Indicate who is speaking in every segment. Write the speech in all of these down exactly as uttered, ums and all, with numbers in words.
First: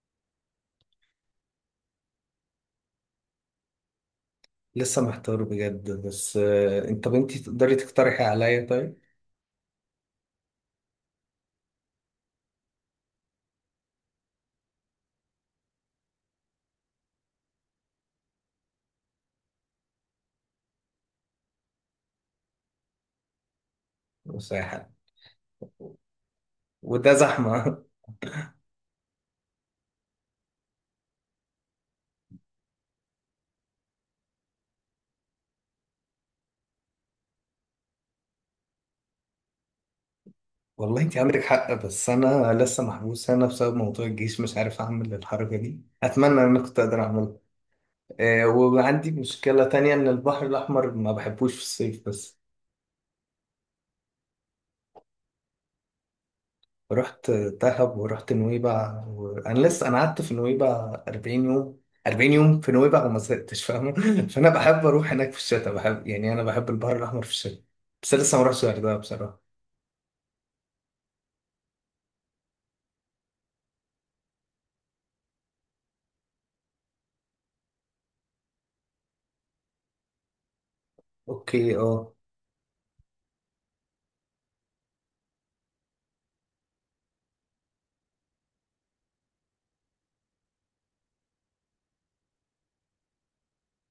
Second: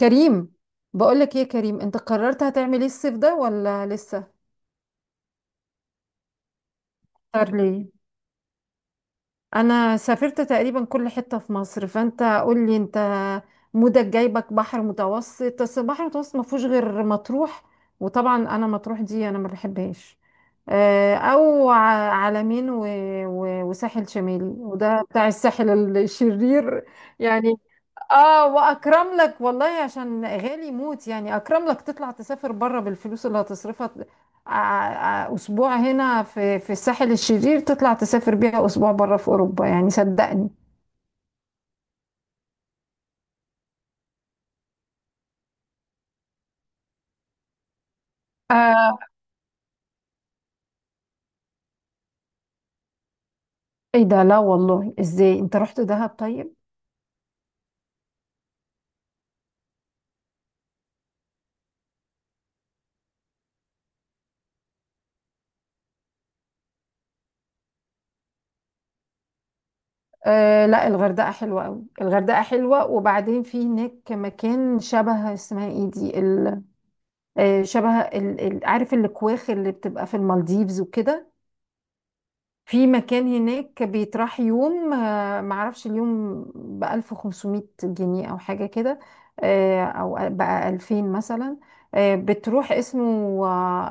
Speaker 1: كريم، بقولك ايه يا كريم، انت قررت هتعمل ايه الصيف ده ولا لسه؟
Speaker 2: لسه محتار بجد، بس آه، انت بنتي
Speaker 1: اختار
Speaker 2: تقدري
Speaker 1: ليه؟
Speaker 2: تقترحي عليا؟ طيب
Speaker 1: انا سافرت تقريبا كل حتة في مصر، فانت قولي انت. مودك جايبك بحر متوسط، بس البحر المتوسط ما فيهوش غير مطروح، وطبعا انا مطروح دي انا ما بحبهاش. آه، او ع- عالمين و- و- وساحل شمالي،
Speaker 2: وساحة،
Speaker 1: وده بتاع الساحل الشرير
Speaker 2: وده
Speaker 1: يعني.
Speaker 2: زحمة.
Speaker 1: اه، واكرم لك والله، عشان غالي موت، يعني اكرم لك تطلع تسافر بره بالفلوس اللي هتصرفها ت- ع- ع- اسبوع هنا في في الساحل الشرير، تطلع تسافر بيها اسبوع بره في اوروبا، يعني صدقني.
Speaker 2: والله انت عندك حق، بس انا لسه محبوس هنا بسبب موضوع الجيش، مش عارف اعمل الحركة دي. اتمنى ان انا كنت اقدر اعملها. آه،
Speaker 1: آه.
Speaker 2: وعندي مشكلة تانية، ان البحر الاحمر ما بحبوش في الصيف بس.
Speaker 1: ايه ده؟ لا والله، ازاي انت رحت دهب طيب؟
Speaker 2: رحت دهب ورحت نويبع، وانا لسه انا قعدت في نويبع أربعين يوم. أربعين يوم في نويبع وما زهقتش، فاهمه؟ فانا بحب اروح هناك في الشتاء، بحب يعني انا بحب البحر الاحمر في الشتاء. بس لسه ما رحتش الغردقه بصراحه.
Speaker 1: آه لا، الغردقه حلوه قوي، الغردقه حلوه. وبعدين في هناك مكان شبه، اسمها ايه دي ال- آه شبه ال- ال- عارف الكواخ اللي بتبقى في المالديفز وكده؟
Speaker 2: اوكي، اه.
Speaker 1: في مكان هناك بيطرح يوم، آه، معرفش اليوم بألف وخمسمية جنيه أو حاجة كده، آه، أو بقى ألفين مثلا. آه، بتروح، اسمه آه،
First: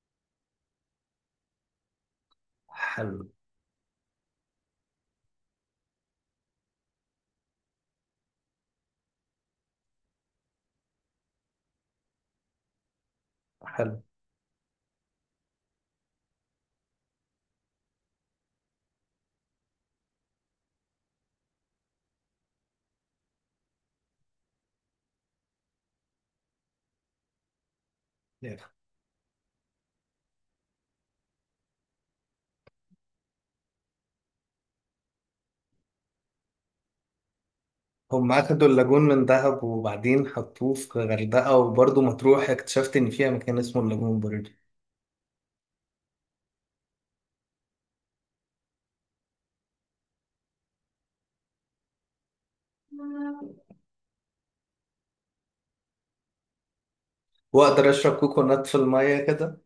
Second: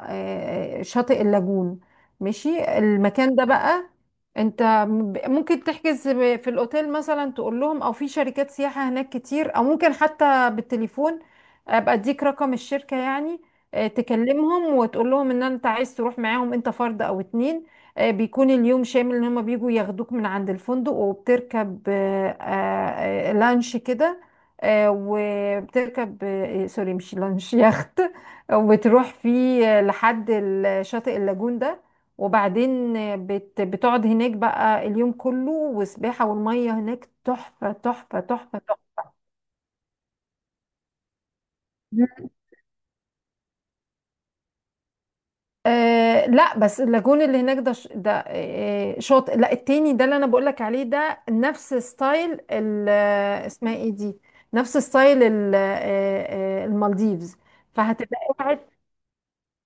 Speaker 1: آه، شاطئ اللاجون. ماشي،
Speaker 2: حلو.
Speaker 1: المكان ده بقى انت ب- ممكن تحجز ب- في الأوتيل مثلا، تقول لهم، أو في شركات سياحة هناك كتير، أو ممكن حتى بالتليفون. أبقى أديك رقم الشركة يعني. آه،
Speaker 2: حلو.
Speaker 1: تكلمهم وتقول لهم إن أنت عايز تروح معاهم، أنت فرد أو اتنين. آه، بيكون اليوم شامل ان هما بيجوا ياخدوك من عند الفندق، وبتركب آه، آه، آه، لانش كده، آه، وبتركب آه، سوري مش لانش، يخت.
Speaker 2: يعني
Speaker 1: وبتروح فيه آه، لحد ال- شاطئ اللاجون ده. وبعدين آه، بت- بتقعد هناك بقى اليوم كله، والسباحة والمية هناك تحفة تحفة
Speaker 2: هم
Speaker 1: تحفة
Speaker 2: اخدوا
Speaker 1: تحفة.
Speaker 2: اللاجون من دهب وبعدين حطوه في غردقه، وبرضه مطروح اكتشفت ان فيها مكان اسمه اللاجون برضه.
Speaker 1: آه لا، بس اللاجون اللي هناك ده ش- ده آه شاطئ، لا التاني ده اللي انا بقولك عليه ده نفس ستايل ال- آه، اسمها ايه دي، نفس ستايل ال- آه، آه، المالديفز.
Speaker 2: واقدر اشرب
Speaker 1: فهتبقى،
Speaker 2: كوكونات في الميه كده؟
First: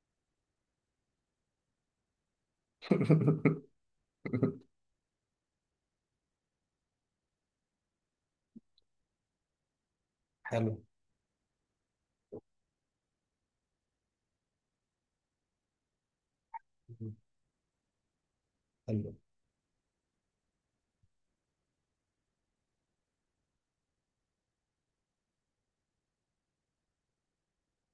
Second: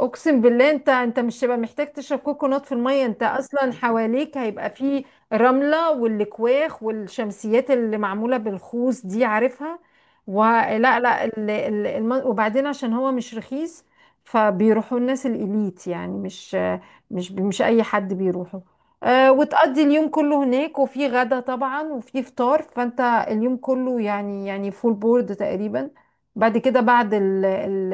Speaker 1: اقسم بالله، انت انت مش هيبقى محتاج تشرب كوكونات في الميه، انت اصلا حواليك هيبقى فيه رمله والكواخ والشمسيات اللي معموله بالخوص دي، عارفها
Speaker 2: حلو.
Speaker 1: ولا لا؟ لا، ال- ال- الم... وبعدين عشان هو مش رخيص، فبيروحوا الناس الاليت، يعني مش مش مش اي حد بيروحوا.
Speaker 2: حلو.
Speaker 1: أه، وتقضي اليوم كله هناك، وفي غدا طبعا وفي فطار، فانت اليوم كله يعني، يعني فول بورد تقريبا. بعد كده، بعد ال... ال...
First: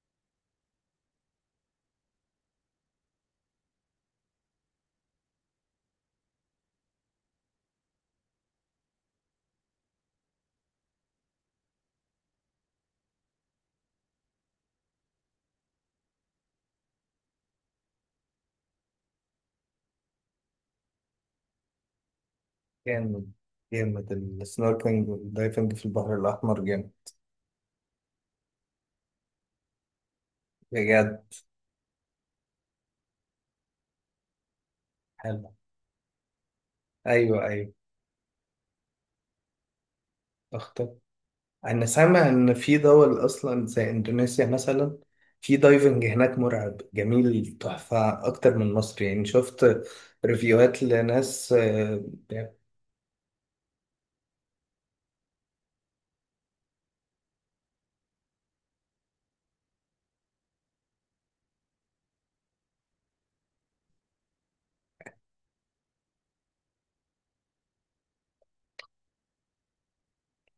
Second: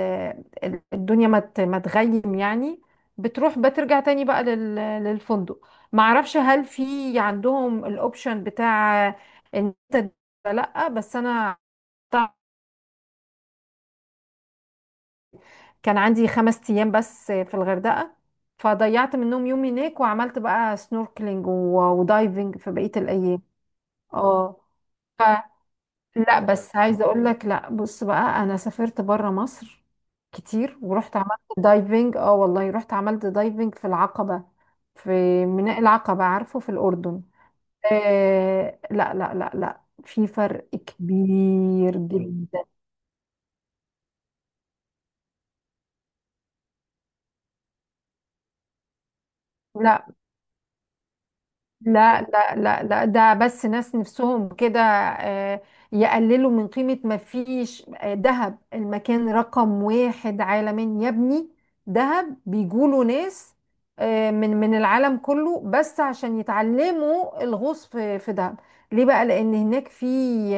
Speaker 1: الدنيا ما ت- ما تغيم يعني، بتروح بترجع تاني بقى لل- للفندق. معرفش هل في عندهم الاوبشن بتاع ان انت، لا بس انا كان عندي خمس ايام بس في الغردقة، فضيعت منهم يوم هناك، وعملت بقى سنوركلينج ودايفنج في بقية
Speaker 2: جامد.
Speaker 1: الايام.
Speaker 2: جامد.
Speaker 1: اه.
Speaker 2: السنوركلينج والدايفنج في البحر
Speaker 1: لا
Speaker 2: الأحمر
Speaker 1: بس
Speaker 2: جامد.
Speaker 1: عايزه اقول لك، لا بص بقى، انا سافرت بره مصر كتير، ورحت
Speaker 2: بجد؟
Speaker 1: عملت دايفنج، اه والله، رحت عملت دايفنج في العقبه، في
Speaker 2: حلو.
Speaker 1: ميناء العقبه، عارفه في الاردن؟
Speaker 2: أيوه أيوه.
Speaker 1: آه لا لا لا لا، في فرق
Speaker 2: أخطر. أنا
Speaker 1: كبير
Speaker 2: سامع إن
Speaker 1: جدا.
Speaker 2: في دول أصلا زي إندونيسيا مثلا في دايفنج هناك مرعب، جميل، تحفة، أكتر من مصر يعني. شفت
Speaker 1: لا
Speaker 2: ريفيوهات لناس، آه،
Speaker 1: لا لا لا لا، ده بس ناس نفسهم كده، آه، يقللوا من قيمة، ما فيش، آه، دهب المكان رقم واحد عالميا يا ابني. دهب بيجوله ناس، آه، من من العالم كله، بس عشان يتعلموا الغوص في في دهب. ليه بقى؟ لأن هناك في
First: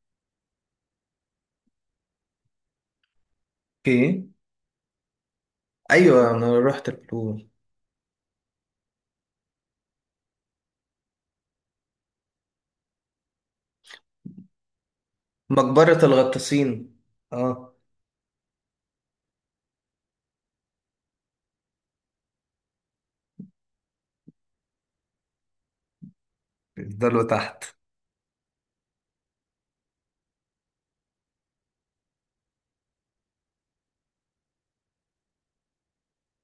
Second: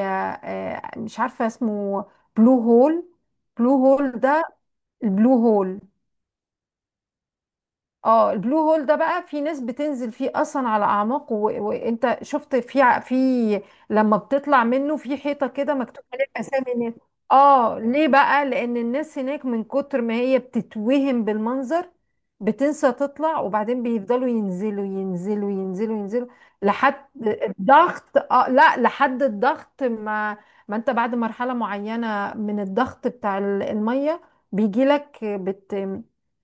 Speaker 1: آه، آه، مش عارفة اسمه، بلو هول. بلو هول
Speaker 2: في.
Speaker 1: ده، البلو هول
Speaker 2: أيوه، أنا رحت البلو.
Speaker 1: اه البلو هول ده بقى في ناس بتنزل فيه اصلا على اعماق، و- وانت شفت في ع- في لما بتطلع منه في حيطه كده
Speaker 2: مقبرة
Speaker 1: مكتوب عليها اسامي
Speaker 2: الغطاسين.
Speaker 1: الناس.
Speaker 2: أه.
Speaker 1: اه ليه بقى؟ لان الناس هناك من كتر ما هي بتتوهم بالمنظر، بتنسى تطلع، وبعدين بيفضلوا ينزلوا ينزلوا ينزلوا ينزلوا لحد
Speaker 2: بيفضلوا تحت.
Speaker 1: الضغط، اه لا لحد الضغط، ما ما انت بعد مرحله معينه من الضغط بتاع ال- الميه بيجي لك،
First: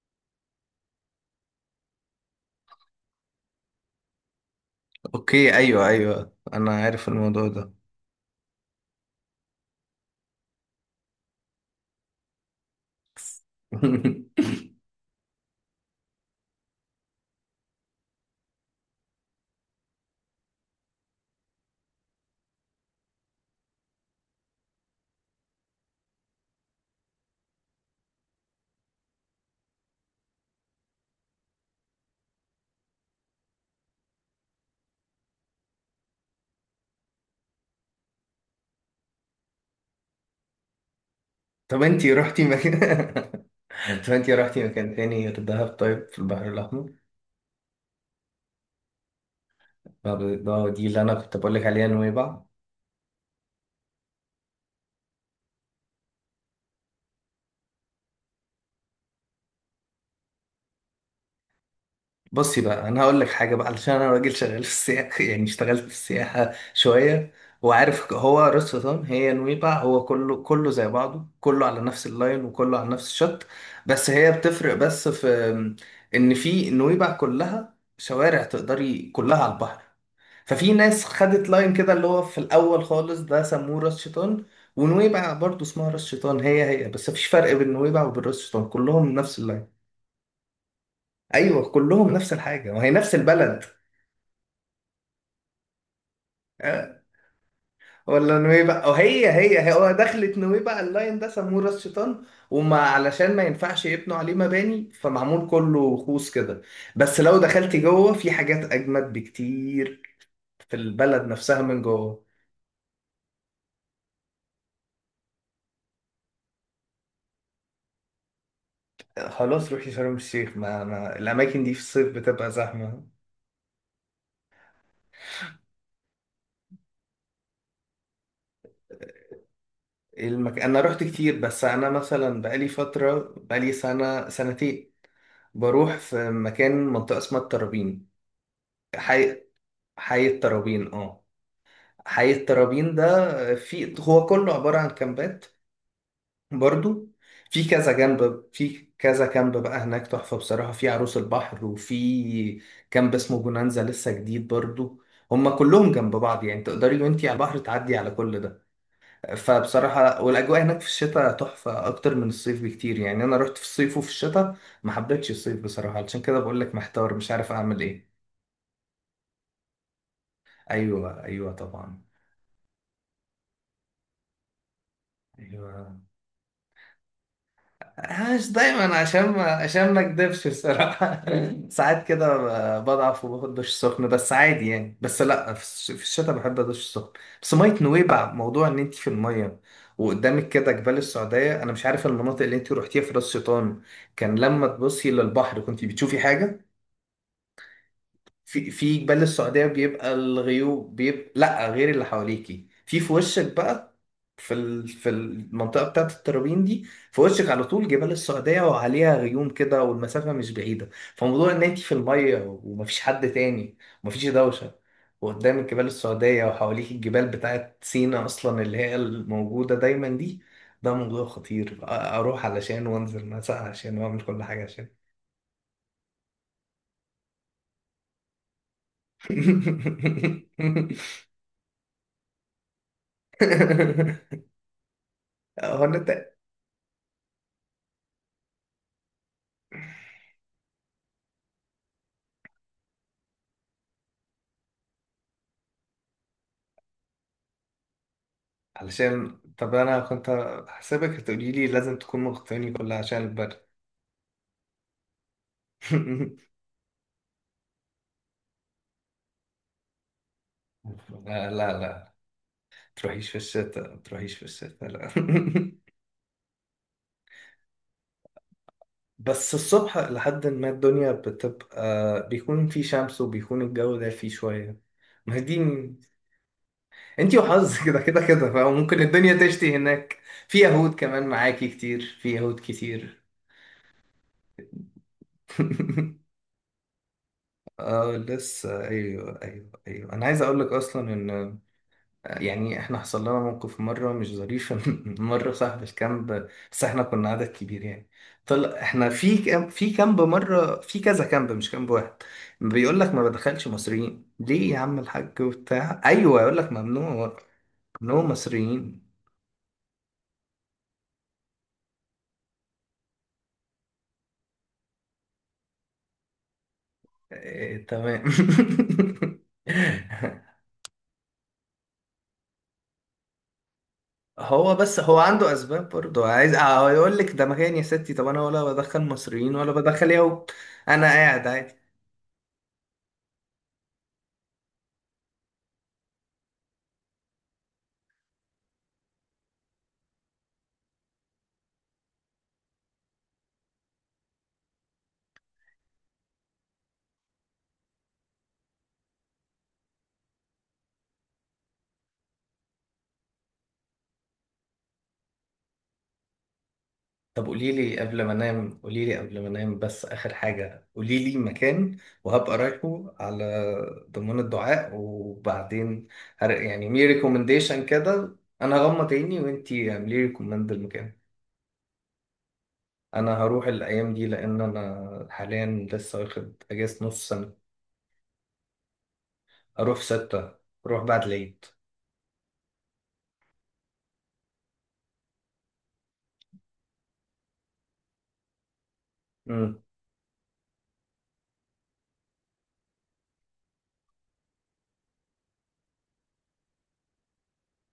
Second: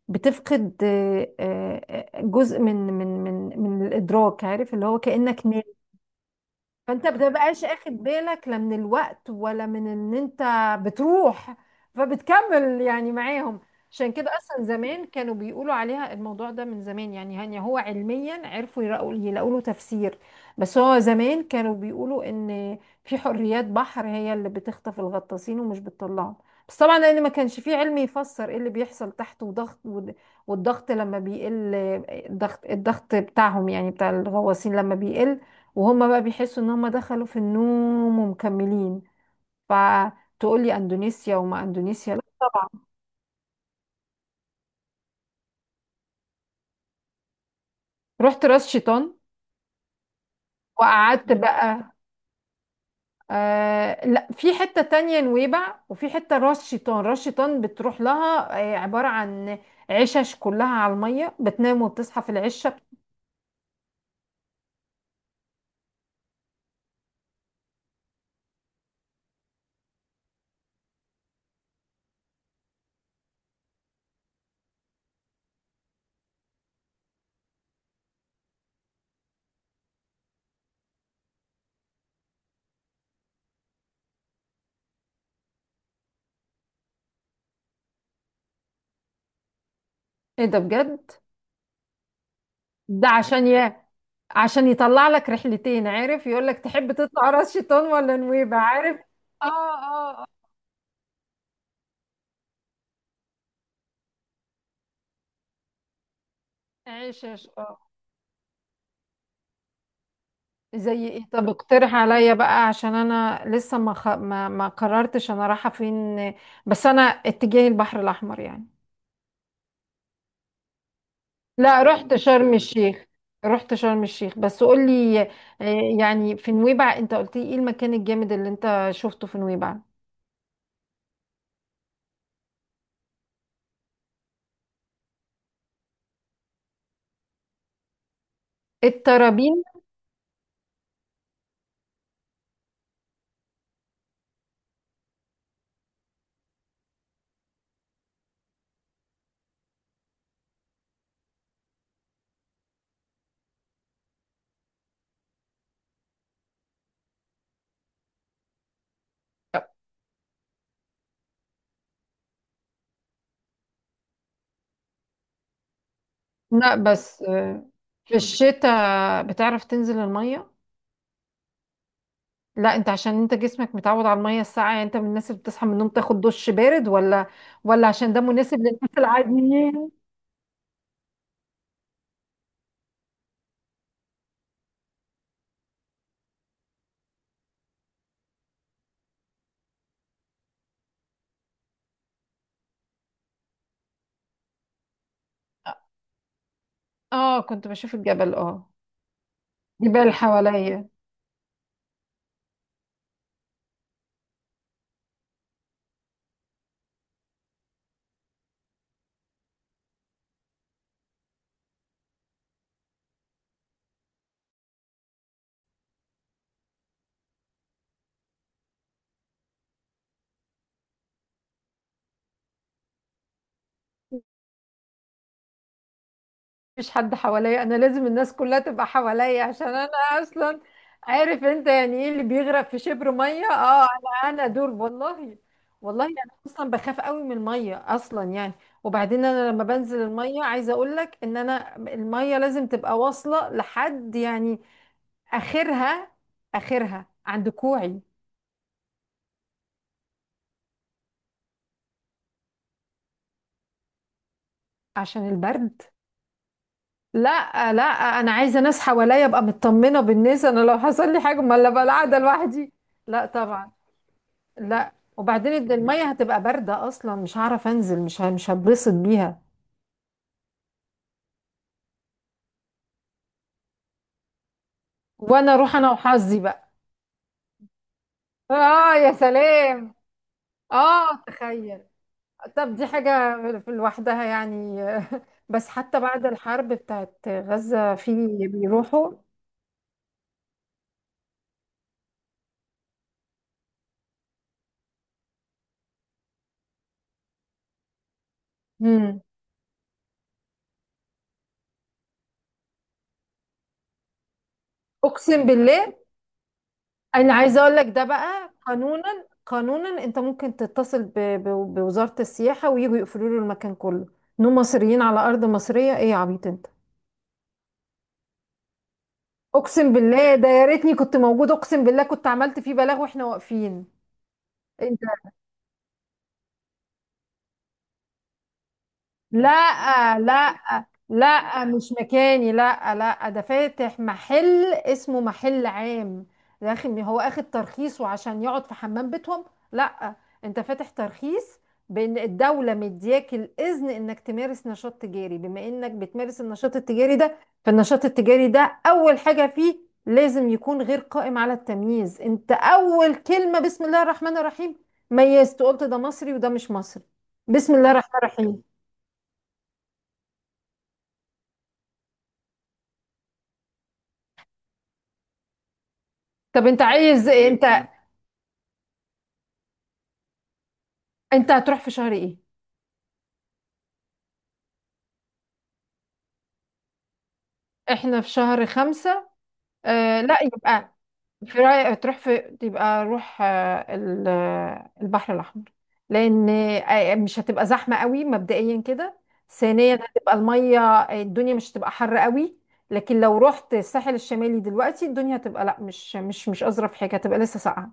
Speaker 1: بتفقد آه، آه، جزء من من من من الادراك، عارف اللي هو كانك،
Speaker 2: أوكي، أيوه أيوه، أنا
Speaker 1: فانت
Speaker 2: عارف الموضوع
Speaker 1: بتبقاش
Speaker 2: ده.
Speaker 1: اخد بالك لا من الوقت ولا من ان انت بتروح، فبتكمل يعني معاهم. عشان كده اصلا زمان كانوا بيقولوا عليها الموضوع ده من زمان، يعني هن هو علميا عرفوا يلاقوا يلاقوا له تفسير، بس هو زمان كانوا بيقولوا ان في حريات بحر هي اللي بتخطف الغطاسين ومش بتطلعهم، بس طبعا لان ما كانش في علم يفسر ايه اللي بيحصل تحت. وضغط، والضغط لما بيقل، الضغط الضغط بتاعهم يعني بتاع الغواصين لما بيقل، وهم بقى بيحسوا ان هم دخلوا في النوم ومكملين. فتقول لي اندونيسيا؟ وما
Speaker 2: طب انتي
Speaker 1: اندونيسيا، لا
Speaker 2: رحتي
Speaker 1: طبعا.
Speaker 2: مكان. طب انتي رحتي مكان تاني غير دهب؟ طيب في البحر الأحمر.
Speaker 1: رحت راس شيطان،
Speaker 2: طب ده دي اللي أنا
Speaker 1: وقعدت
Speaker 2: كنت بقول لك
Speaker 1: بقى،
Speaker 2: عليها، نويبع.
Speaker 1: آه لا في حتة تانية نويبع وفي حتة راس شيطان. راس شيطان بتروح لها آه، عبارة عن عشش كلها على المية، بتنام وبتصحى في
Speaker 2: بصي
Speaker 1: العشة.
Speaker 2: بقى، أنا هقول لك حاجة بقى، علشان أنا راجل شغال في السياحة. يعني اشتغلت في السياحة شوية، وعارف. هو راس شيطان هي نويبع، هو كله كله زي بعضه، كله على نفس اللاين وكله على نفس الشط. بس هي بتفرق بس في، إن في نويبع كلها شوارع تقدري كلها على البحر. ففي ناس خدت لاين كده اللي هو في الاول خالص، ده سموه راس شيطان. ونويبع برضه اسمها راس شيطان، هي هي، بس مفيش فرق بين نويبع وبين راس شيطان، كلهم نفس اللاين.
Speaker 1: ايه ده بجد؟
Speaker 2: ايوه كلهم نفس الحاجه، وهي
Speaker 1: ده
Speaker 2: نفس
Speaker 1: عشان
Speaker 2: البلد.
Speaker 1: يا عشان يطلع لك رحلتين، عارف؟ يقول لك تحب
Speaker 2: أه،
Speaker 1: تطلع راس شيطان ولا
Speaker 2: ولا
Speaker 1: نويبع،
Speaker 2: نويبع،
Speaker 1: عارف.
Speaker 2: وهي
Speaker 1: اه
Speaker 2: هي هي. هو
Speaker 1: اه آه.
Speaker 2: دخلت نويبع، اللاين ده سموه راس شيطان. وما علشان ما ينفعش يبنوا عليه مباني، فمعمول كله خوص كده. بس لو
Speaker 1: عشش.
Speaker 2: دخلت جوه في حاجات اجمد بكتير، في
Speaker 1: زي
Speaker 2: البلد
Speaker 1: ايه؟ طب
Speaker 2: نفسها من
Speaker 1: اقترح
Speaker 2: جوه.
Speaker 1: عليا بقى، عشان انا لسه ما خ... ما... ما قررتش انا رايحه فين، بس انا اتجاهي البحر الاحمر يعني.
Speaker 2: خلاص روحي شرم الشيخ. ما ما الاماكن دي في
Speaker 1: لا
Speaker 2: الصيف
Speaker 1: رحت
Speaker 2: بتبقى
Speaker 1: شرم
Speaker 2: زحمه.
Speaker 1: الشيخ، رحت شرم الشيخ. بس قولي، آه، يعني في نويبع، انت قلت لي ايه المكان الجامد اللي انت شفته في نويبع؟
Speaker 2: المك... انا رحت كتير، بس انا مثلا بقالي فتره، بقالي سنه سنتين بروح في مكان، منطقه اسمها الترابين. حي،
Speaker 1: الترابين.
Speaker 2: حي الترابين، اه. حي الترابين ده، في هو كله عباره عن كامبات برضو. في كذا جنب، في كذا كامب بقى هناك تحفه بصراحه. في عروس البحر، وفي كامب اسمه بونانزا لسه جديد برضو. هما كلهم جنب بعض يعني، تقدري وانتي على البحر تعدي على كل ده. فبصراحة، والأجواء هناك في الشتاء تحفة أكتر من الصيف بكتير. يعني أنا رحت في الصيف وفي الشتاء، ما حبيتش الصيف بصراحة. علشان كده بقول لك
Speaker 1: لا
Speaker 2: محتار،
Speaker 1: بس
Speaker 2: مش عارف
Speaker 1: آه،
Speaker 2: أعمل إيه.
Speaker 1: في الشتاء بتعرف تنزل المية؟
Speaker 2: أيوه أيوه طبعا.
Speaker 1: لا انت عشان انت جسمك متعود على المية الساقعة، يعني انت من الناس اللي بتصحى من النوم
Speaker 2: أيوه.
Speaker 1: تاخد دش بارد ولا ولا، عشان ده
Speaker 2: مش
Speaker 1: مناسب للناس
Speaker 2: دايما، عشان ما
Speaker 1: العاديين.
Speaker 2: عشان ما أكدبش بصراحة. ساعات كده ب- بضعف وباخد دش سخن، بس عادي يعني. بس لأ، في الش- في الشتاء بحب أدش سخن. بس مية نويبع، موضوع إن أنت في المية وقدامك كده جبال السعودية. أنا مش عارف المناطق اللي أنت روحتيها في راس شيطان، كان لما تبصي للبحر كنت بتشوفي حاجة؟
Speaker 1: اه كنت بشوف الجبل،
Speaker 2: في
Speaker 1: اه،
Speaker 2: في جبال السعودية بيبقى
Speaker 1: جبال حواليا.
Speaker 2: الغيوم، بيبقى لا غير اللي حواليكي في في وشك بقى. في ال... في المنطقة بتاعت الترابين دي، في وشك على طول جبال السعودية وعليها غيوم كده، والمسافة مش بعيدة. فموضوع ان انت في المية، ومفيش حد تاني، ومفيش دوشة، وقدامك جبال السعودية، وحواليك الجبال بتاعت سينا أصلا اللي هي الموجودة دايما دي، ده موضوع خطير. أ- أروح علشان، وأنزل مساء عشان، وأعمل كل حاجة عشان.
Speaker 1: مفيش حد حواليا؟ انا لازم الناس كلها تبقى حواليا عشان انا اصلا، عارف انت يعني ايه اللي بيغرق في شبر ميه؟ اه انا، انا دول والله.
Speaker 2: هو
Speaker 1: والله
Speaker 2: انت؟
Speaker 1: انا اصلا بخاف قوي من الميه اصلا يعني. وبعدين انا لما بنزل الميه، عايزه اقول لك ان انا الميه لازم تبقى واصله لحد، يعني اخرها اخرها عند كوعي.
Speaker 2: علشان طب انا كنت حاسبك هتقولي لي لازم تكون مغطيني كلها عشان البرد.
Speaker 1: عشان البرد؟ لا لا، انا عايزه ناس حواليا، ابقى مطمنه بالناس، انا لو حصل لي حاجه
Speaker 2: لا
Speaker 1: ما، لا
Speaker 2: لا
Speaker 1: بقى
Speaker 2: لا،
Speaker 1: قاعده لوحدي. لا
Speaker 2: تروحيش في
Speaker 1: طبعا.
Speaker 2: الشتاء، تروحيش في الشتاء
Speaker 1: لا،
Speaker 2: لا.
Speaker 1: وبعدين الميه هتبقى بارده اصلا، مش هعرف انزل، مش ه- مش هتبسط بيها.
Speaker 2: بس الصبح لحد ما الدنيا بتبقى، بيكون في شمس وبيكون الجو ده فيه شوية. ما هي دي،
Speaker 1: وانا اروح انا وحظي بقى.
Speaker 2: انتي وحظك، كده كده كده،
Speaker 1: اه
Speaker 2: فممكن
Speaker 1: يا
Speaker 2: الدنيا تشتي
Speaker 1: سلام.
Speaker 2: هناك. في يهود
Speaker 1: اه
Speaker 2: كمان معاكي
Speaker 1: تخيل.
Speaker 2: كتير، في يهود
Speaker 1: طب دي حاجه
Speaker 2: كتير.
Speaker 1: في لوحدها يعني. بس حتى بعد الحرب بتاعت غزه في
Speaker 2: اه لسه،
Speaker 1: بيروحوا.
Speaker 2: ايوه ايوه ايوه. انا عايز اقول لك اصلا ان، يعني احنا حصل لنا موقف مرة مش ظريف. إن مرة صاحب الكامب، بس احنا كنا عدد كبير يعني. طلع احنا
Speaker 1: مم.
Speaker 2: في كامب، في كامب مرة في كذا كامب، مش كامب واحد، بيقول لك ما بدخلش مصريين. ليه يا عم
Speaker 1: اقسم
Speaker 2: الحاج؟
Speaker 1: بالله.
Speaker 2: وبتاع، ايوه، يقول لك
Speaker 1: انا
Speaker 2: ممنوع.
Speaker 1: عايزه اقول لك ده
Speaker 2: ممنوع
Speaker 1: بقى قانونا،
Speaker 2: مصريين.
Speaker 1: قانونا انت ممكن تتصل ب- ب- بوزاره السياحه، ويجوا يقفلوا له المكان كله، انهم مصريين على ارض مصريه، ايه يا عبيط انت؟
Speaker 2: إيه؟ تمام.
Speaker 1: اقسم بالله، ده يا ريتني كنت موجود، اقسم بالله كنت عملت فيه بلاغ واحنا واقفين.
Speaker 2: هو بس هو عنده اسباب برضه، عايز اه يقول لك ده مكان يا ستي، طب انا ولا بدخل مصريين ولا بدخل
Speaker 1: لا
Speaker 2: يهود،
Speaker 1: لا
Speaker 2: انا قاعد.
Speaker 1: لا، مش مكاني، لا لا، ده فاتح محل، اسمه محل عام. يا اخي، هو اخد ترخيص وعشان يقعد في حمام بيتهم؟ لا، انت فاتح ترخيص، بان الدولة مدياك الاذن انك تمارس نشاط تجاري، بما انك بتمارس النشاط التجاري ده، فالنشاط التجاري ده اول حاجة فيه لازم يكون غير قائم على التمييز. انت اول كلمة بسم الله الرحمن الرحيم ميزت، قلت ده مصري وده مش مصري.
Speaker 2: طب قولي
Speaker 1: بسم الله
Speaker 2: لي
Speaker 1: الرحمن
Speaker 2: قبل ما
Speaker 1: الرحيم.
Speaker 2: انام، قولي لي قبل ما انام بس اخر حاجه، قولي لي مكان وهبقى رايحه على ضمان الدعاء. وبعدين هر...
Speaker 1: طب انت
Speaker 2: يعني مي
Speaker 1: عايز،
Speaker 2: ريكومنديشن
Speaker 1: انت
Speaker 2: كده. انا هغمض عيني، وانتي اعملي ريكومند المكان.
Speaker 1: انت هتروح في شهر ايه؟
Speaker 2: انا هروح الايام دي، لان انا حاليا لسه واخد اجازه نص سنه.
Speaker 1: احنا في شهر خمسة.
Speaker 2: اروح
Speaker 1: آه لا
Speaker 2: ستة؟
Speaker 1: يبقى،
Speaker 2: اروح بعد
Speaker 1: في
Speaker 2: العيد.
Speaker 1: رأيك تروح في، يبقى روح آه ال- آه، البحر الأحمر. لأن آه، مش هتبقى زحمة قوي مبدئيا كده،
Speaker 2: امم.
Speaker 1: ثانيا هتبقى المية، آه، الدنيا مش هتبقى حر قوي. لكن لو رحت الساحل الشمالي دلوقتي، الدنيا هتبقى، لا مش مش مش أظرف حاجة، هتبقى لسه ساقعة.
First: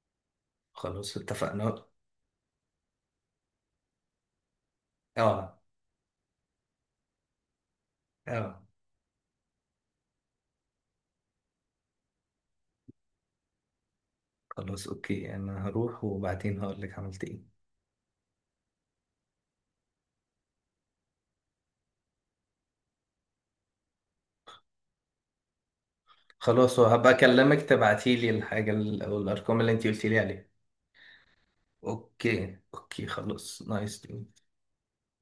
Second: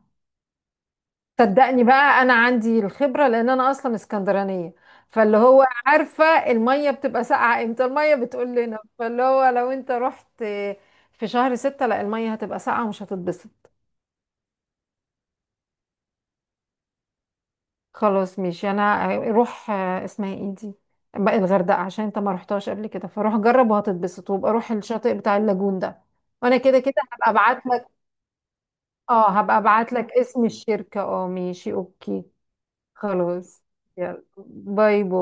Speaker 2: خلاص
Speaker 1: صدقني
Speaker 2: اتفقنا.
Speaker 1: بقى، انا عندي الخبره، لان انا اصلا اسكندرانيه، فاللي
Speaker 2: اه
Speaker 1: هو عارفه الميه بتبقى ساقعه امتى، الميه بتقول
Speaker 2: اه.
Speaker 1: لنا. فاللي هو لو انت رحت في شهر ستة، لا الميه هتبقى ساقعه، ومش هتتبسط.
Speaker 2: خلاص اوكي، انا هروح وبعدين هقول لك عملت ايه.
Speaker 1: خلاص ماشي، انا روح آه، اسمها ايه دي بقى، الغردقه، عشان انت ما رحتهاش قبل كده، فروح جرب وهتتبسط، وابقى روح الشاطئ بتاع اللاجون ده. وانا
Speaker 2: خلاص،
Speaker 1: كده كده
Speaker 2: وهبقى
Speaker 1: هبقى
Speaker 2: اكلمك
Speaker 1: ابعت لك،
Speaker 2: تبعتيلي الحاجة ال- او
Speaker 1: اه هبقى
Speaker 2: الارقام اللي انتي
Speaker 1: ابعت لك
Speaker 2: قلتيلي عليها.
Speaker 1: اسم الشركه، اه ماشي اوكي.
Speaker 2: اوكي اوكي، خلاص،
Speaker 1: خلاص،
Speaker 2: نايس.
Speaker 1: يلا باي باي.